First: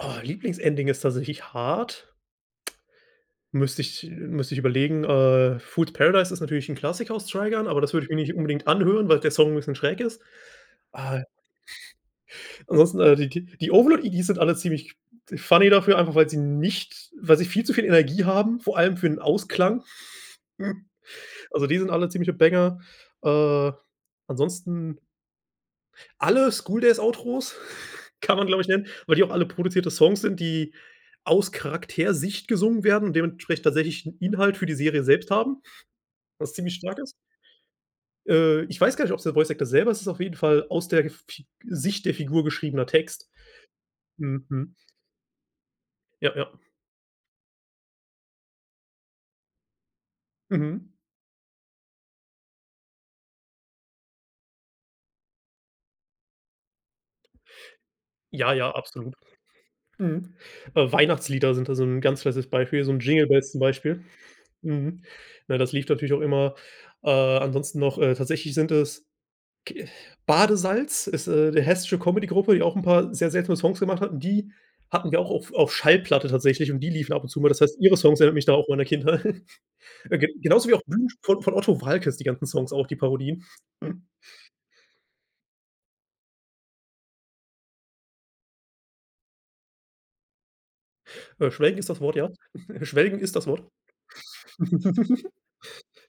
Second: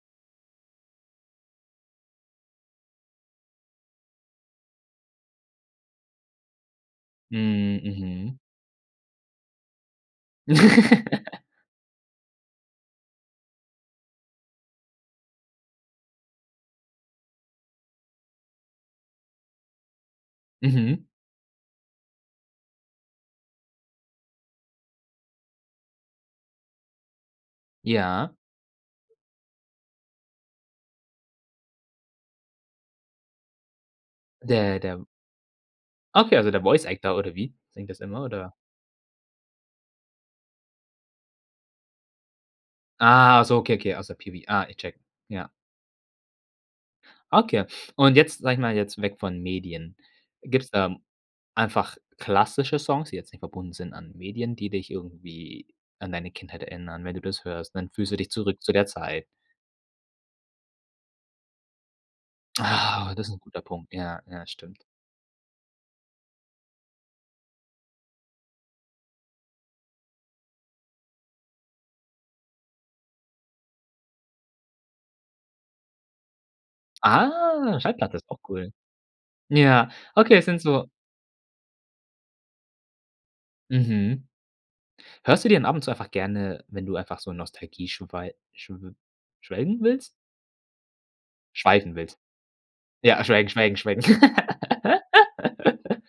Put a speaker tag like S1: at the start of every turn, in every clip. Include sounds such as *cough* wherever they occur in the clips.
S1: Oh, Lieblingsending ist tatsächlich hart. Müsste ich äh, müsste ich überlegen, äh, Fool's Paradise ist natürlich 'n Klassiker aus Trigun,
S2: Hm,
S1: aber das würde ich mich nicht
S2: mhm.
S1: unbedingt anhören, weil der Song 'n bisschen schräg ist, äh.
S2: *laughs*
S1: Ansonsten, äh, die die die Overlord EDs sind alle ziemlich funny dafür, einfach weil sie nicht weil sie viel zu viel Energie haben, vor allem für 'n Ausklang. *snorts*
S2: Mhm.
S1: Also, die sind alle ziemliche Banger, äh, ansonsten alle School Days Outros *snorts*
S2: Ja.
S1: kann man, glaube ich, nennen, weil die auch alle produzierte Songs sind, die aus Charaktersicht gesungen werden und dementsprechend tatsächlich 'n Inhalt für die
S2: Der,
S1: Serie
S2: dem
S1: selbst haben,
S2: Okay,
S1: *snorts*
S2: also
S1: was
S2: der
S1: ziemlich
S2: Voice
S1: stark ist.
S2: Actor oder wie? Singt das immer oder?
S1: Äh, ich weiß gar nicht, ob's der Voice Actor selber, es ist auf jeden Fall aus der Fi Sicht der Figur geschriebener Text.
S2: Ah, ach so, okay, okay, aus der PV,
S1: Mhm, mhm.
S2: ich checke, ja.
S1: Ja, ja.
S2: Okay. Und jetzt, sage ich mal, jetzt weg von Medien. Gibt's
S1: Mhm.
S2: da einfach klassische Songs, die jetzt nicht verbunden sind an Medien, die dich irgendwie an deine Kindheit erinnern, wenn du das hörst, dann fühlst du dich
S1: Ja,
S2: zurück
S1: ja,
S2: zu der
S1: absolut.
S2: Zeit
S1: Mhm, äh, Weihnachtslieder sind da so 'n ganz festes Beispiel, so 'n
S2: Ah,
S1: Jingle
S2: das ist 'n
S1: Bells zum
S2: guter Punkt.
S1: Beispiel. *snorts*
S2: Ja, ja, stimmt.
S1: Mhm, ne, das lief natürlich auch immer äh, ansonsten noch, äh, tatsächlich sind es ke Badesalz? Ist, äh, 'ne hessische Comedy Gruppe, die auch 'n paar sehr seltsame Songs gemacht hatten. Die hatten wir auch auf auf Schallplatte tatsächlich und die liefen ab und zu mal. Das heißt,
S2: Ah,
S1: ihre
S2: Schallplatte
S1: Songs
S2: ist
S1: erinnern
S2: auch
S1: mich da auch an
S2: cool.
S1: meine Kindheit,
S2: Ja,
S1: äh, ge
S2: okay, es sind
S1: genauso wie auch
S2: so
S1: *unintelligible* von von Otto Waalkes, die ganzen Songs auch, die Parodien, hm.
S2: Mhm.
S1: *snorts*
S2: Hörst du dir denn ab und zu einfach gerne, wenn du einfach so Nostalgie schwei schw schwelgen willst?
S1: Äh, schwelgen ist
S2: Schweifen
S1: das Wort,
S2: willst.
S1: ja. *chuckles* Schwelgen
S2: Ja,
S1: ist das
S2: schwelgen,
S1: Wort.
S2: schwelgen, schwelgen.
S1: *chuckles*
S2: *laughs*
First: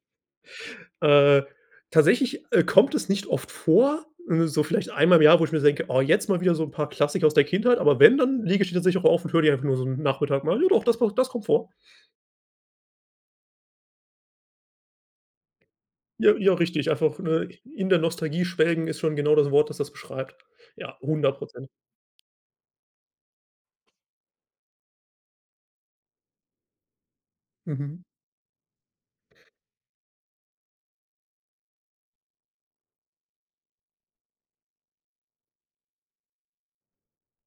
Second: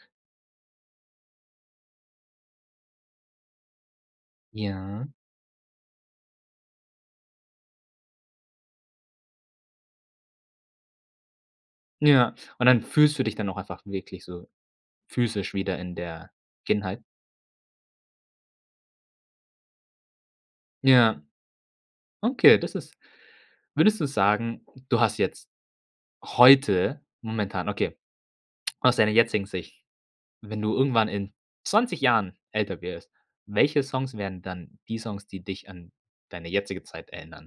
S1: Äh, tatsächlich, äh, kommt es nicht oft vor, so vielleicht
S2: Ja.
S1: einmal im Jahr, wo ich mir denke: „Oh, jetzt mal wieder so 'n paar Klassiker aus der Kindheit“, aber wenn, dann lege ich die tatsächlich auch auf und höre die einfach nur so 'n Nachmittag mal, ja, doch, das macht das kommt vor.
S2: Ja. Und dann fühlst du dich dann auch einfach wirklich so physisch wieder in der
S1: Ja, ja, richtig,
S2: Kindheit?
S1: einfach, ne? In der Nostalgie schwelgen ist schon genau das Wort, das das beschreibt. Ja,
S2: Ja,
S1: 100 %.
S2: okay, das ist Würdest du sagen, du hast jetzt heute momentan okay,
S1: Mhm.
S2: aus deiner jetzigen Sicht, wenn du irgendwann in 20 Jahren älter wirst, welche Songs werden dann die Songs, die dich an deine jetzige Zeit erinnern?